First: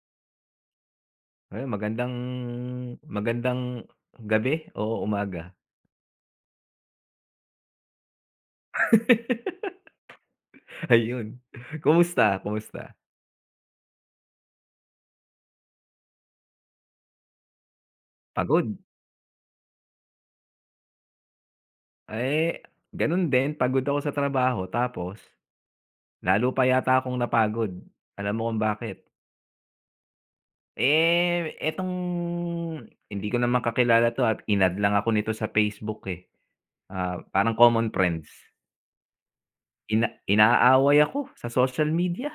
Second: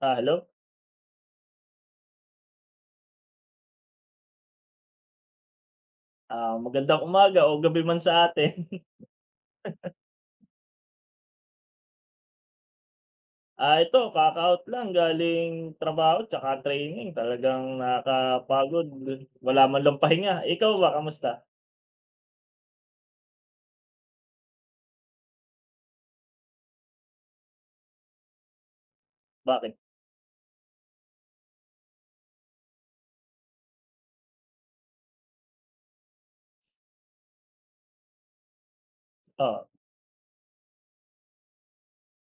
Ah, hello. Ayun, magandang magandang gabi o umaga. Ah, magandang umaga o gabi man sa atin. Ayun. Kumusta, kumusta? Ah, ito kaka lang galing trabaho tsaka training. Talagang Pagod? nakakapagod, wala man lang pahinga. Ikaw ba kamusta? Eh, gano'n din, pagod ako sa trabaho tapos lalo pa yata akong napagod. Alam mo kung bakit? Bakit? Etong hindi ko naman kakilala 'to at in lang ako nito sa Facebook, eh. Ah, parang common friends. Oh. Inaaway ako sa social media.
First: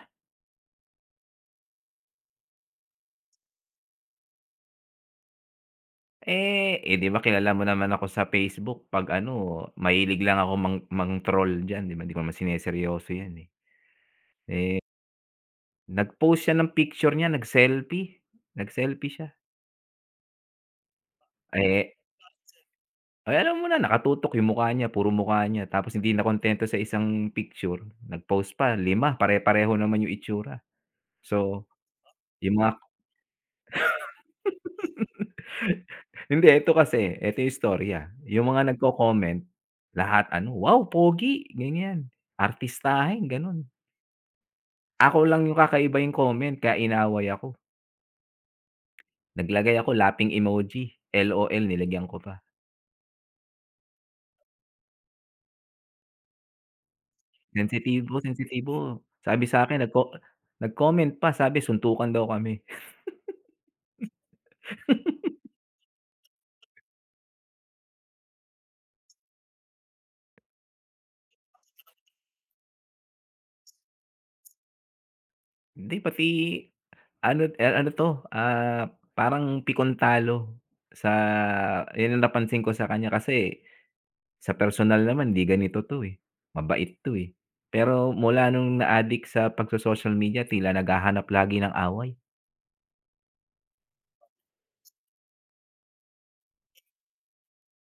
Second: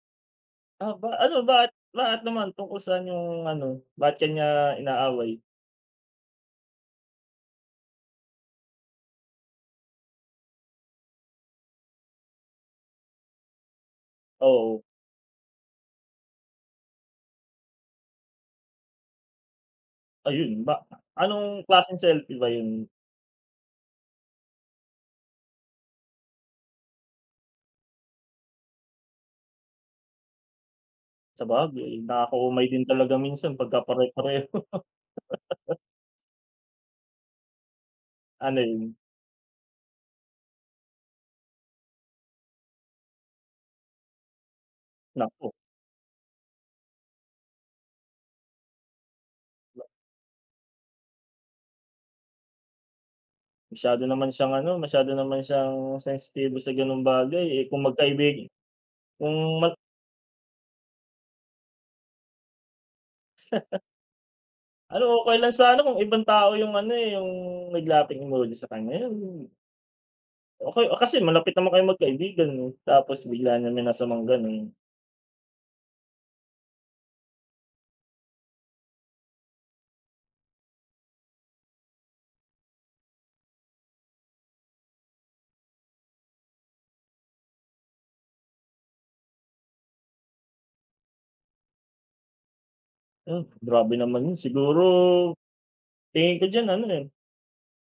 Ah, ba ano ba't bakit naman tungkol saan yung ano, ba't kanya niya inaaway? 'Di ba kilala mo naman ako sa Facebook 'pag ano, mahilig lang ako mang-troll diyan, 'di ba, 'di ko naman sinerseryoso 'yan, eh. Eh, Oo, nag-post siya ng picture niya, nag-selfie siya. ayun ba, anong Eh, klaseng selfie ba yun? ay alam mo na, nakatutok yung mukha niya, puro mukha niya. Tapos hindi na kontento sa isang picture, nag-post pa, lima pare-pareho naman yung itsura. Sa So, bagay yung nakakaumay mga din talaga minsan pagka pare-pareho. hindi, eto kasi, eto yung istorya, yung Ano mga yun? nagko-comment, lahat ano, "Wow, pogi," ganyan, "Artistahin," gano'n. Ako lang Naku. yung kakaiba yung comment kaya inaway ako. Naglagay ako laughing emoji, LOL nilagyan ko pa. Masyado naman siyang ano, masyado naman siyang sensitibo sa gano'ng bagay, eh, kung Sensitibo, magkaibig, sensitibo. kung Sabi mag sa'kin nagco Nag-comment pa sabi suntukan daw kami. ano, okey lang sana kung ibang tao yung ano, eh, yung naglapit emoji sa kanya, yun okey kasi malapit naman kayong magkaibigan, eh, tapos bigla niya may nasamang gano'n. Hindi, pati ano, eh, ano 'to, parang pikon talo sa yun ang napansin ko sa kanya kasi sa personal naman hindi ganito 'to, eh, mabait 'to, eh. Pero mula nung na-addict sa pagso-social media tila naghahanap lagi ng away. Hmm, grabe naman yun, siguro tingin ko diyan ano, eh,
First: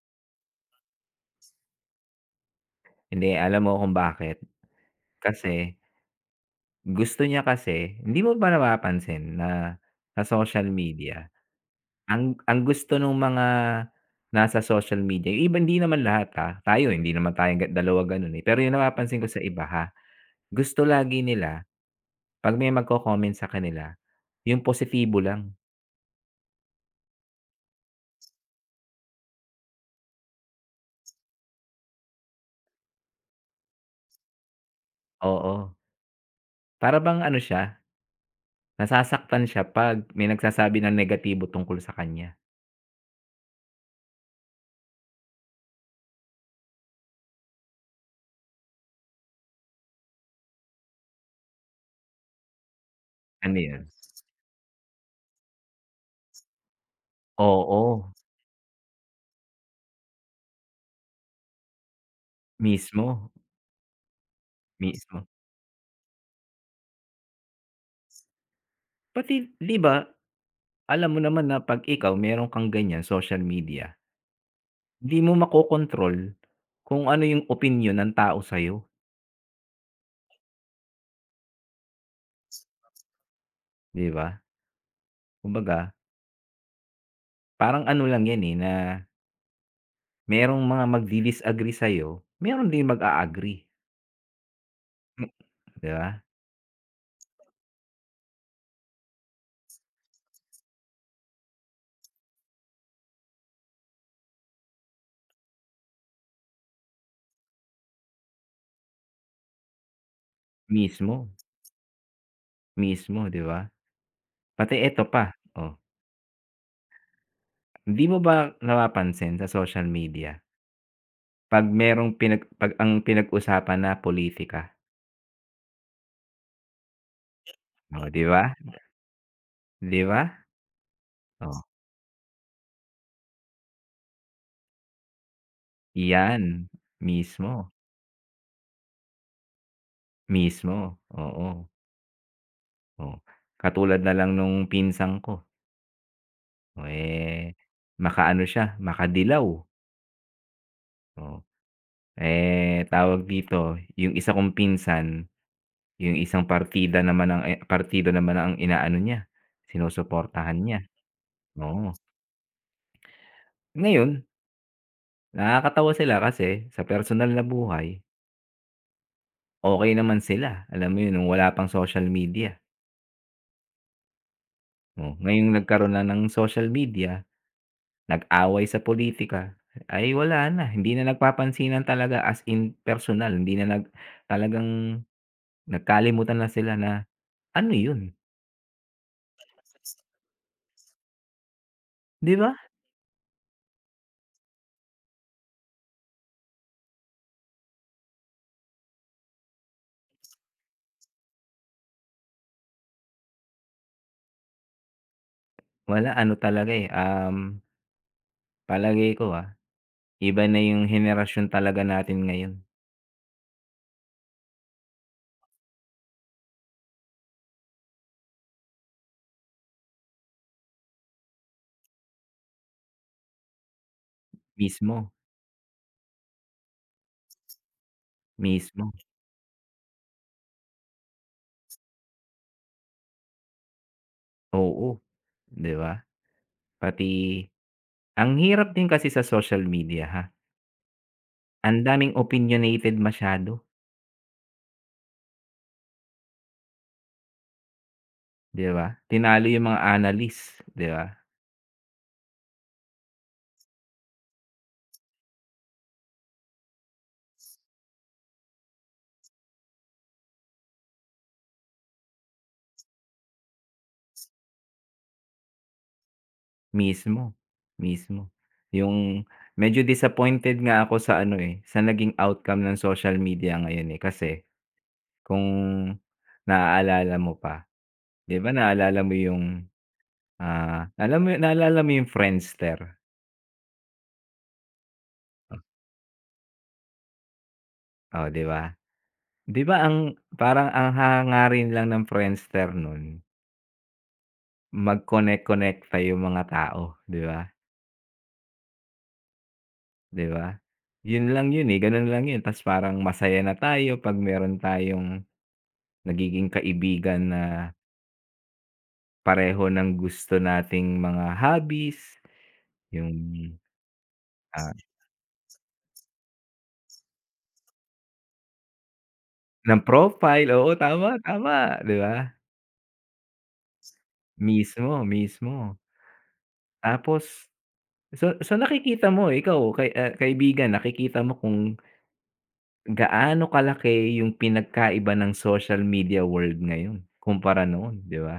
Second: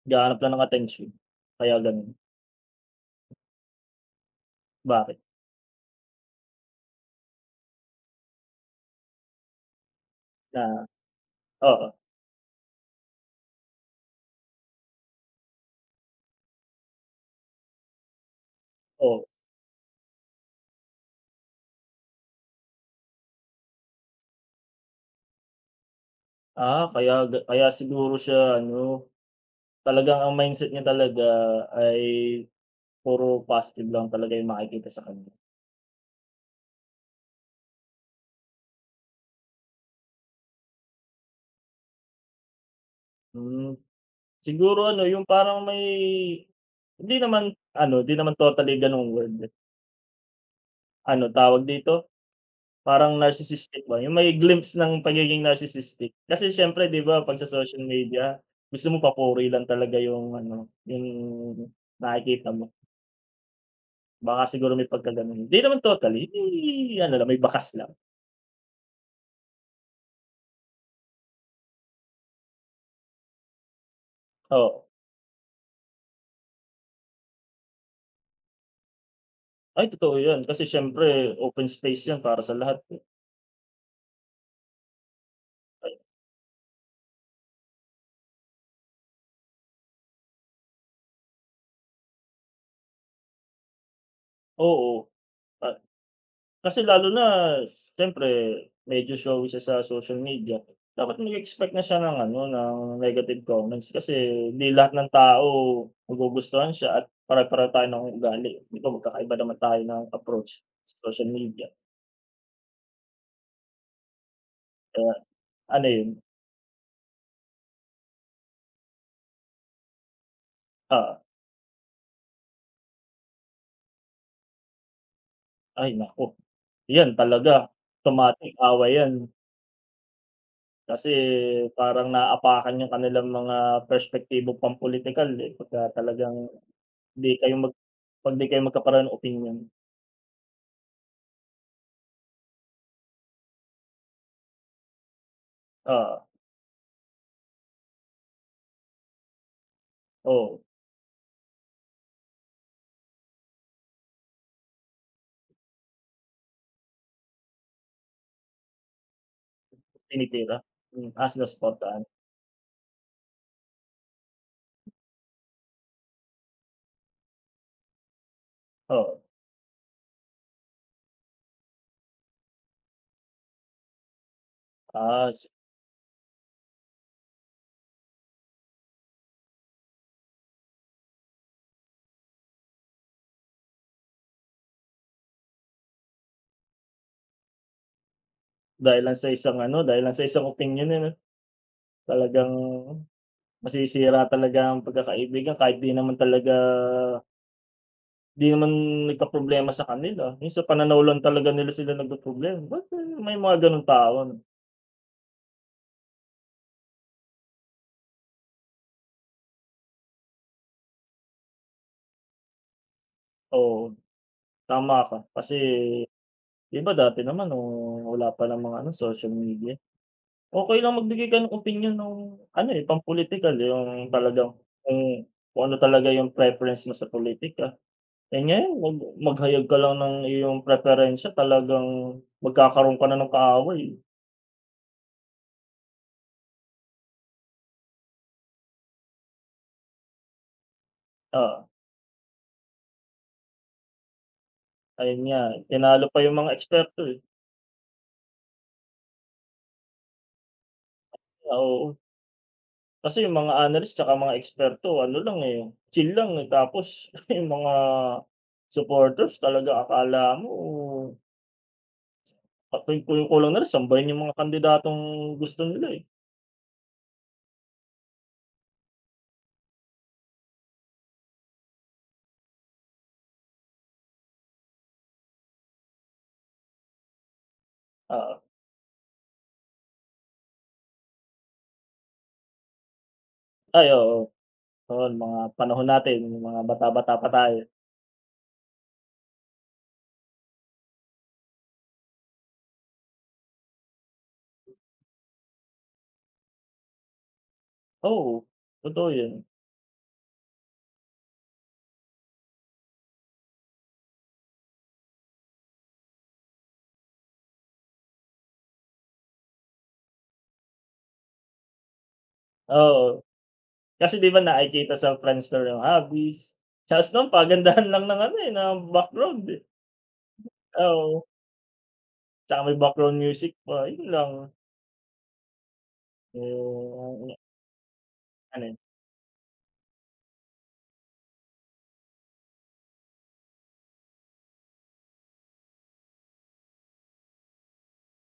naghahanap lang ng atensyon, kaya gano'n. Hindi, alam mo kung bakit? Bakit? Kasi Gusto niya kasi hindi mo ba napapansin na sa Na social media, oo, ang gusto nung mga nasa social media, yung iba hindi naman lahat, ha, tayo hindi naman tayong ga dalawa gano'n, eh, pero yung napapansin oo. ko sa iba, ha, gusto lagi nila 'pag may magko-comment sa kanila, yung positibo lang, Ah, kaya ga kaya siguro siya ano, talagang ang mindset niya talaga ay puro positive lang talaga yung makikita sa kanya. oo. Para bang ano siya, nasasaktan siya 'pag may nagsasabi ng negatibo tungkol sa kanya. Hmm, siguro ano yung parang may hindi naman ano, di naman totally gano'ng word, ano tawag dito, parang Ano narcissistic yun? ba, yung may glimpse ng pagiging narcissistic. Kasi siyempre 'di ba 'pag sa social Oo, media, gusto mo papuri lang talaga yung ano, yung nakikita mo. mismo, Baka siguro may mismo. pagka-gano'n. Hindi naman totally, may ano lang, may bakas lang, Pati 'di ba, alam mo naman na 'pag ikaw meron kang ganyan social media, oo. hindi mo makokontrol kung ano yung opinion ng tao sa'yo, Ay totoo 'yan kasi siyempre open space 'yan para sa lahat, eh. 'di ba? Ay Kumbaga, parang ano lang yan, eh, na merong mga magdi-disagree sa'yo, meron din mag-a-agree, oo, M ah. 'di ba? Kasi lalo na siyempre medyo showy siya sa social media, dapat mag-expect na siya ng ano, ng negative comments kasi hindi lahat ng tao magugustuhan siya at pare-pareho tayo ng ugali, 'di ba magkakaiba naman tayo ng approach sa social Mismo, media. mismo, 'di ba? Pati eto Kaya pa, oh, ano yun, hindi mo ba napapansin sa social media oo, 'pag merong 'pag ang pinag-usapan na politika, ay naku, 'yan talaga oh, 'di ba? automatic away 'yan 'Di ba? kasi Oh, parang naapakan yung kanilang mga perspektibo pampulitikal, eh, pagka talagang 'yan, 'di kayo mismo. mag 'pag 'di kayo magkaparan ng opinyon. Mismo, oo, oo, katulad na lang nung pinsan ko. O, eh, makaano siya, makadilaw, Oo, oh. Eh, tawag dito, yung isa kong pinsan, yung isang partida naman ang, eh, partido naman ang inaano niya, tinitira. sinusuportahan niya, As oo. naspotan, Ngayon, nakakatawa sila kasi sa personal na buhay, oo. okay naman sila, alam mo yun, nung wala pang social media, oh. Ah, s, Ngayong nagkaroon na ng social media, nag-away sa politika, ay wala na, hindi na nagpapansinan talaga as in personal, hindi na nag talagang nagkalimutan na sila na, ano 'yun, dahil lang sa isang ano, dahil lang sa isang opinyon, eh, 'no, 'di ba? talagang masisira talaga ang pagkakaibigan kahit 'di naman talaga 'di naman nagkaproblema sa kanila, yung sa pananaw lang talaga nila sila nagkaproblema, ba't may mga gano'ng tao, 'no? Wala ano talaga, eh, palagay ko, ah, iba na yung henerasyon talaga natin ngayon. Oo, tama ka, kasi 'di ba dati naman nung wala pa namang ano, social media, okey lang magbigay ka ng opinyon nung ano, eh, pampulitikal yung talagang Mismo, kung kung ano talaga yung preference mo sa pulitika. Eh, ngayon mismo, mag maghayag ka lang ng iyong preperensiya talagang magkakaroon ka na ng kaaway. oo, 'di ba? Pati ang hirap din kasi sa social media, ha, Oo, ang daming opinionated masyado, ayun nga, tinalo pa yung mga eksperto, eh. 'di ba? Tinalo yung mga analyst, 'di ba? Ah, oo, kasi yung mga analyst tsaka mga eksperto ano lang, eh, chill lang, eh, tapos yung mga supporters talaga akala mo patuyong-tuyo ko lang nila sambahin yung mga kandidatong gusto nila, eh, Mismo, mismo. Yung medyo disappointed nga ako sa ano, eh, sa naging outcome ng social media ngayon, eh. Kasi kung naaalala mo pa, 'di oo. ba naalala mo yung, alam mo naalala mo yung Friendster? Ay oo, noon mga panahon natin nung mga bata-bata pa tayo. Oh, 'di ba? 'Di ba ang parang ang hangarin lang ng Friendster nun mag-connect-konekta yung mga tao, 'di ba? Oo, totoo 'yun, 'Di ba? Yun lang yun, eh, ganun lang yun. Ta's parang masaya na tayo 'pag meron tayong nagiging kaibigan na pareho ng gusto nating mga hobbies, oo. yung, Kasi 'di ba ah, nakikita sa Friendster yung hobbies, tapos no'n pagandahan lang ng ano, eh, ng background, eh, ng profile, oo tama, oo. tama, 'di ba? Tsaka may background music pa, 'yun lang. Mismo, mismo. Yung Tapos so ano, eh nakikita mo ikaw kay ah, kaibigan nakikita mo kung gaano kalaki yung pinagkaiba ng social media world ngayon kumpara noon, 'di ba?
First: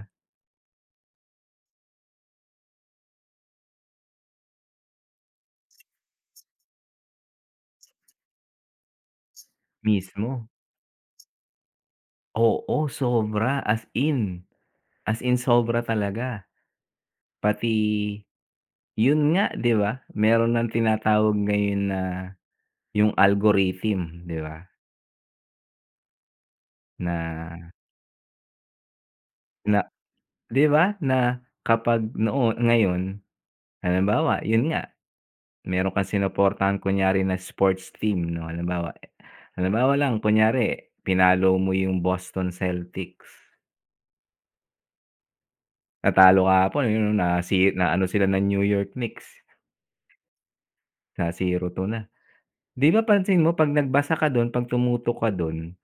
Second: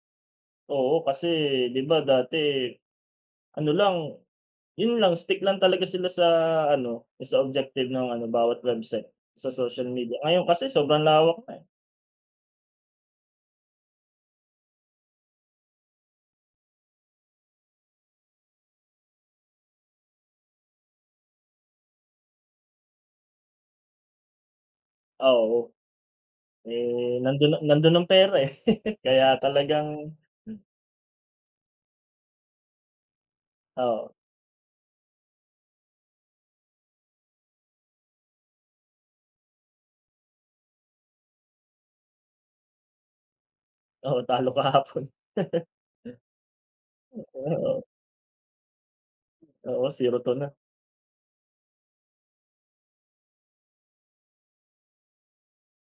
oo, kasi 'di ba dati ano lang, 'yun lang stick lang talaga sila sa ano, sa objective ng ano bawat website sa social media. Ngayon Mismo. kasi sobrang lawak na, eh, Oo, sobra as in sobra talaga. Pati yun nga, 'di ba? Meron ng tinatawag ngayon na yung algorithm, 'di ba? oo. Eh, nandun Na nandun ang pera, eh. Kaya talagang na 'di ba, na kapag noo ngayon oo, halimbawa, yun nga, meron kang sinuportahan kunyari na sports team 'no, halimbawa halimbawa lang kunyari pinalo mo yung Boston Celtics, oo, talo kahapon. natalo kahapon yun na si, Oo, na ano sila ng New York Knicks, oo, 0 to na, na 0-2 na. 'Di ba pansin mo 'pag nagbasa ka dun, 'pag tumuto ka dun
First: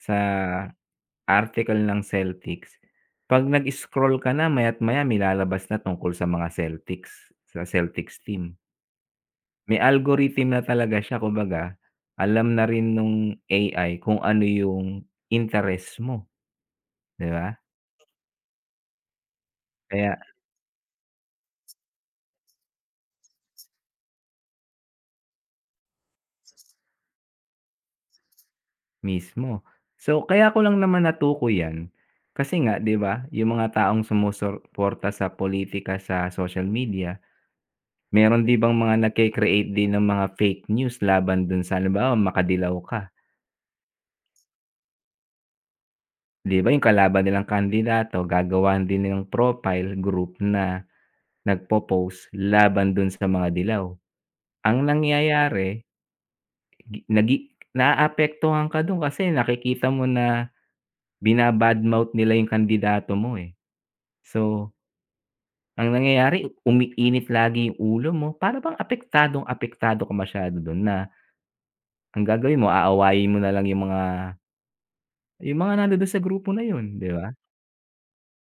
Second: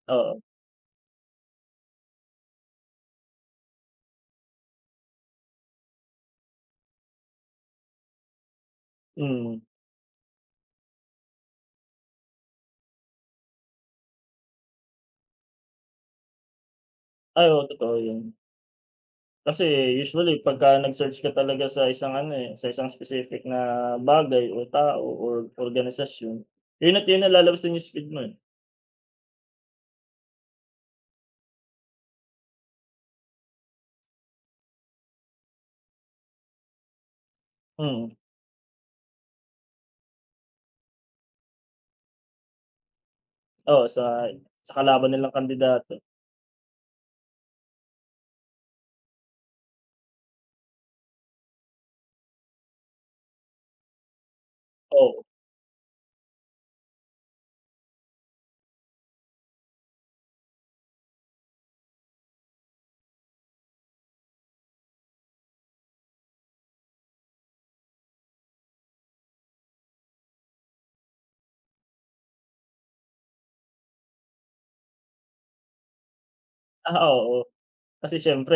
sa oo. article ng Celtics. 'Pag nag-scroll ka na maya't maya may lalabas na tungkol sa mga Celtics, sa Celtics team. mm. May algorithm na talaga siya kumbaga, alam na rin nung AI kung ano yung interest mo, 'di Ay, ba? oo, totoo yun. Kasi Kaya usually pagka nag-search ka talaga sa isang ano, eh, sa isang specific na bagay o tao or organisasyon, yun at yun ang lalabasan yung speed mo, eh. mismo. So, kaya ko lang naman natukoy 'yan, kasi nga 'di ba, yung mga taong sumusuporta sa politika sa social media, Mm, meron 'di bang mga nagke-create din ng mga fake news laban dun sa halimbawa makadilaw ka. oo, sa kalaban nilang kandidato, 'Di ba yung kalaban nilang kandidato gagawan din ng profile group na nagpo-post laban dun sa mga dilaw. Ang oo. nangyayari, gi nagi naaapektuhan ka dun kasi nakikita mo na bina-badmouth nila yung kandidato mo, eh. So, ang nangyayari umiinit lagi yung ulo mo para bang apektadong-apektado ka masyado dun na ang gagawin mo aawayin mo na lang yung mga nandun dun sa grupo na yun, Ah, 'di ba? oo. Kasi siyempre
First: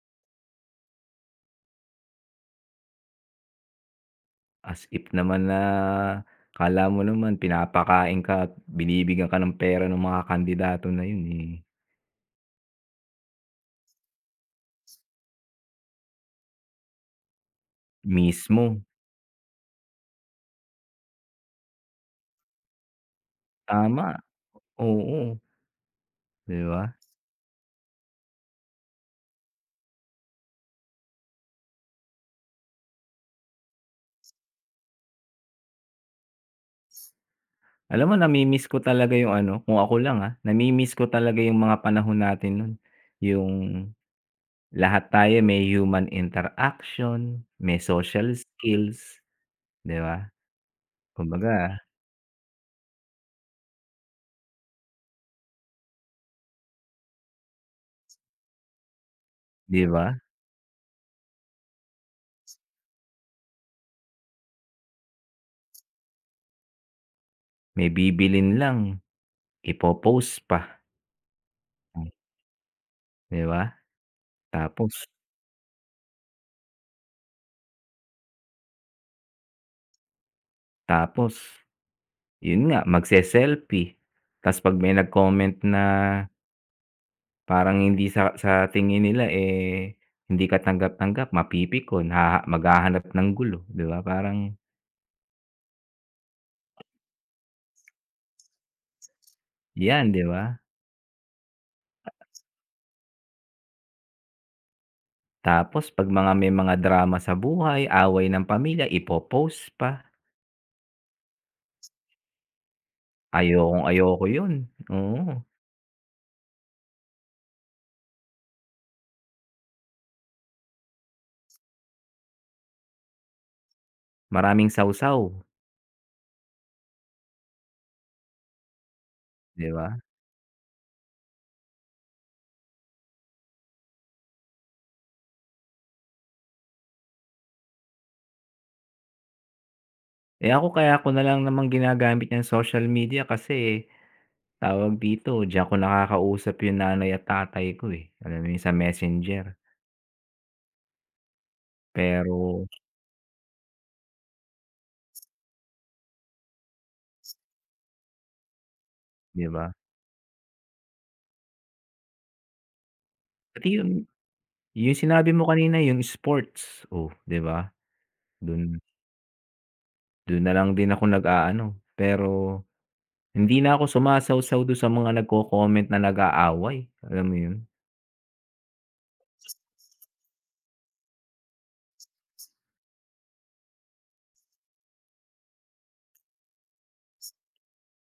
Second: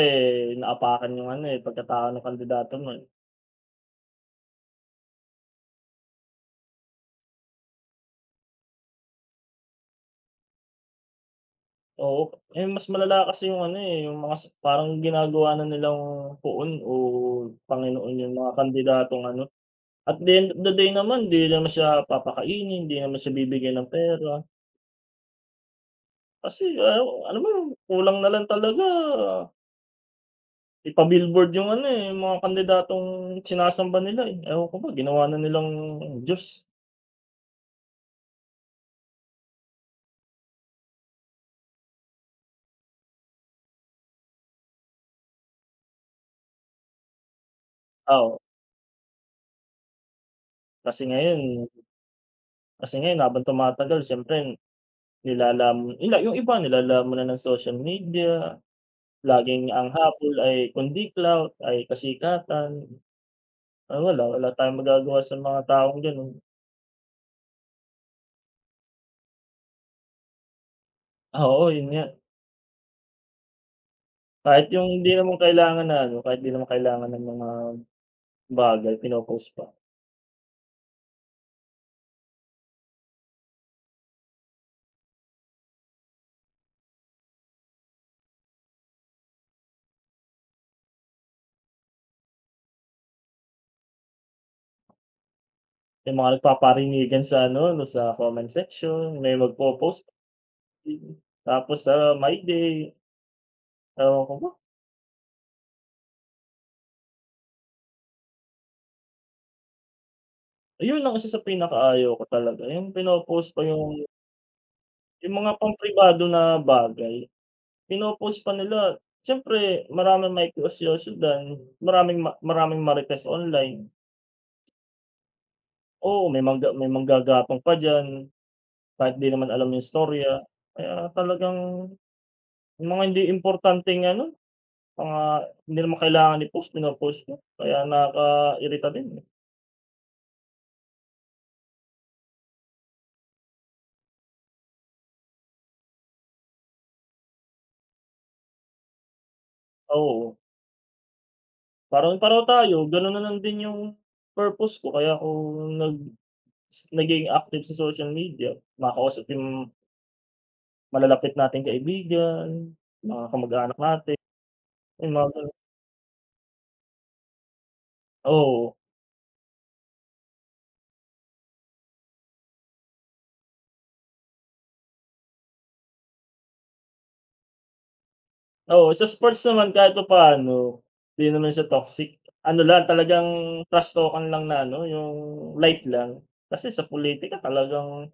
naapakan yung ano, eh, pagkatao ng kandidato mo, eh. As if naman na akala mo naman pinapakain ka at binibigyan ka ng pera ng mga kandidato na yun, eh, Oo, eh, mas malala kasi yung ano, eh, yung mga sa parang ginagawa na nilang poon o Panginoon yung mga mismo. kandidatong ano. At the end of the day naman 'di naman siya papakainin, 'di naman siya bibigyan ng Tama, pera. oo, 'di Kasi, ba? ah, alam mo yun, kulang na lang talaga ipa-billboard yung ano, eh, yung mga kandidatong sinasamba nila, eh. Ewan ko ba ginawa na nilang Diyos. Alam mo nami-miss ko talaga yung ano, kung ako lang, ah, nami-miss ko talaga yung mga panahon natin nun. Yung lahat tayo may human interaction, may Ah, social oo, skills, 'di ba? kasi ngayon Kumbaga, kasi ngayon habang tumatagal siyempre nilalam nila yung iba nilalaman na ng social media. Laging 'di ang ba, habol ay kundiklaw, ay kasikatan, ah, wala, wala tayong magagawa sa mga taong gano'n. may bibilin lang ipo-post pa, Oo, yun nga, 'di ba? kahit yung Tapos hindi naman kailangan na ano, kahit di naman kailangan ng mga bagay pino-post pa. tapos Yun nga, magse-selfie ta's 'pag may nag-comment na parang hindi sa tingin nila, eh, hindi ka tanggap tanggap mapipikon, haha maghahanap ng gulo, 'di ba? Parang Yung mga nagpaparinigan sa ano 'no, sa comment section, may magpo-post 'yan, pa 'di ba? din, tapos sa My Day, ewan ko ba, Tapos 'pag mga may mga drama sa buhay, away ng pamilya, ipopost pa. ayun ang isa sa pinakaayaw ko talaga, yung pino-post pa Ayokong-ayoko yun, yung oo. mga pampribado na bagay. Pino-post pa nila. Siyempre maraming makikiusyosyudan, maraming ma maraming marites online. Maraming sawsaw, Oo, may mangga may manggagapang pa diyan, kahit di naman 'di alam yung ba? storya. Kaya talagang yung mga hindi importanteng ano, mga hindi naman kailangan i-post, pino-post na. Kaya nakakairita din, eh. Eh, ako kaya ko na lang naman ginagamit yang social media kasi tawag dito, diyan ko nakakausap yung nanay at tatay ko, eh, alam mo yun sa Messenger. Oo, parang-pareho Pero, tayo, gano'n na lang din yung purpose ko kaya ako nag s- naging active sa social media. Makakausap 'di ba? yung malalapit nating kaibigan, mga Pati kamag-anak natin. yung Yung mga sinabi mo ganun kanina yung sports, oh, 'di ba? oo, Dun Dun na lang din ako nag-aano, pero hindi na ako sumasawsaw dun sa mga nagko-comment na nag-aaway, alam mo yun? oo, sa sports naman kahit papaano, 'di naman siya toxic. Ano lang talagang trash talk-an lang na ano yung light lang. Kasi sa pulitika talagang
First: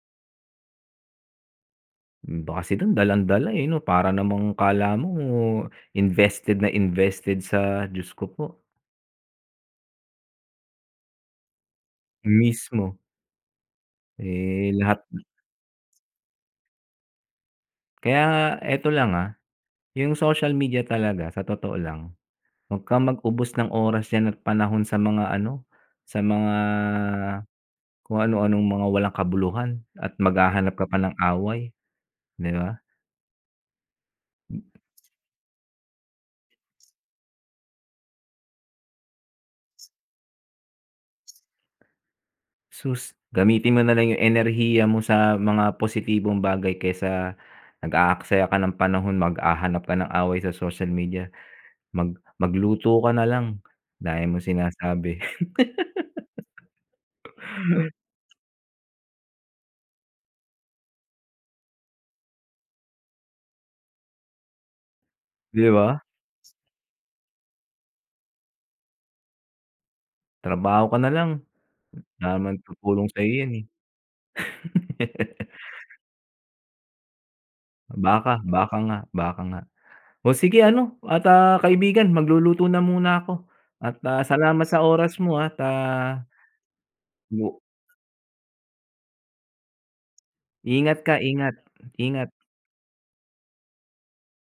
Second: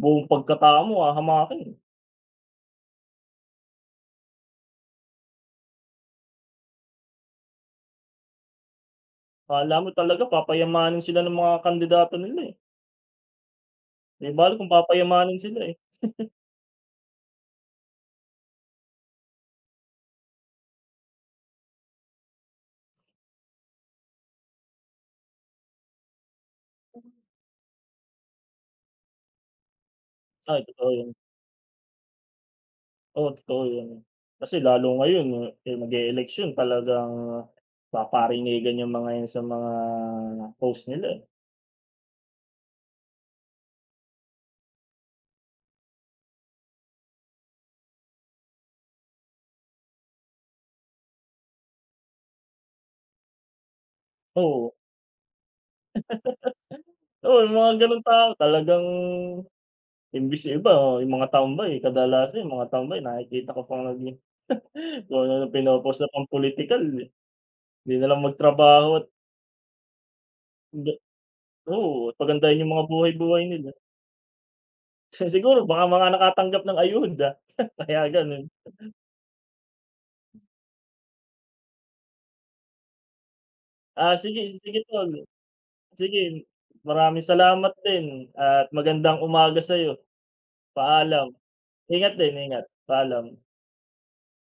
buong pagkatao mo hahamakin, eh. Iba kasi dun dalang-dala, eh, 'no, para namang akala mo invested na invested sa Diyos ko po, Akala mo talaga papayamanin sila ng mga kandidato nila, eh, mismo. 'di bale kung Eh, lahat papayamanin sila, eh. kaya eto lang, ah, yung social media talaga sa totoo lang, huwag kang mag-ubos ng oras diyan at panahon sa mga ano, sa mga kung ano-anong mga walang kabuluhan at Ay, maghahanap ka totoo pa yun, ng away, 'di ba? oo, totoo yun. Kasi lalo ngayon, eh, nag election talagang paparinigan yung mga yan sa mga post nila, eh, Sus, gamitin mo na lang yung enerhiya mo sa mga positibong bagay kaysa nag-aaksaya ka ng panahon, maghahanap ka ng away sa social media. Mag Magluto ka na lang, daya mong oo. sinasabi, Oo, yung mga gano'ng tao talagang imbis yung iba oh, yung mga tambay kadalasan yung mga tambay nakikita ko pang nag kung ano-ano 'di ba? pino-post na pang pulitikal, eh, hindi na lang magtrabaho at Trabaho ga ka na lang, oo, wala naman pagandahin yung mga tutulong sa'yo buhay-buhay 'yan, nila. eh. Siguro baka mga nakatanggap ng ayuda kaya Baka, gano'n. baka nga, baka nga. O sige ano at, ah, kaibigan magluluto na muna ako at, Ah, ah, sige salamat sige sa tol, oras mo at, ah, sige maraming gu salamat din at magandang umaga sa'yo. ingat ka, Paalam, ingat, ingat ingat. din, ingat, paalam.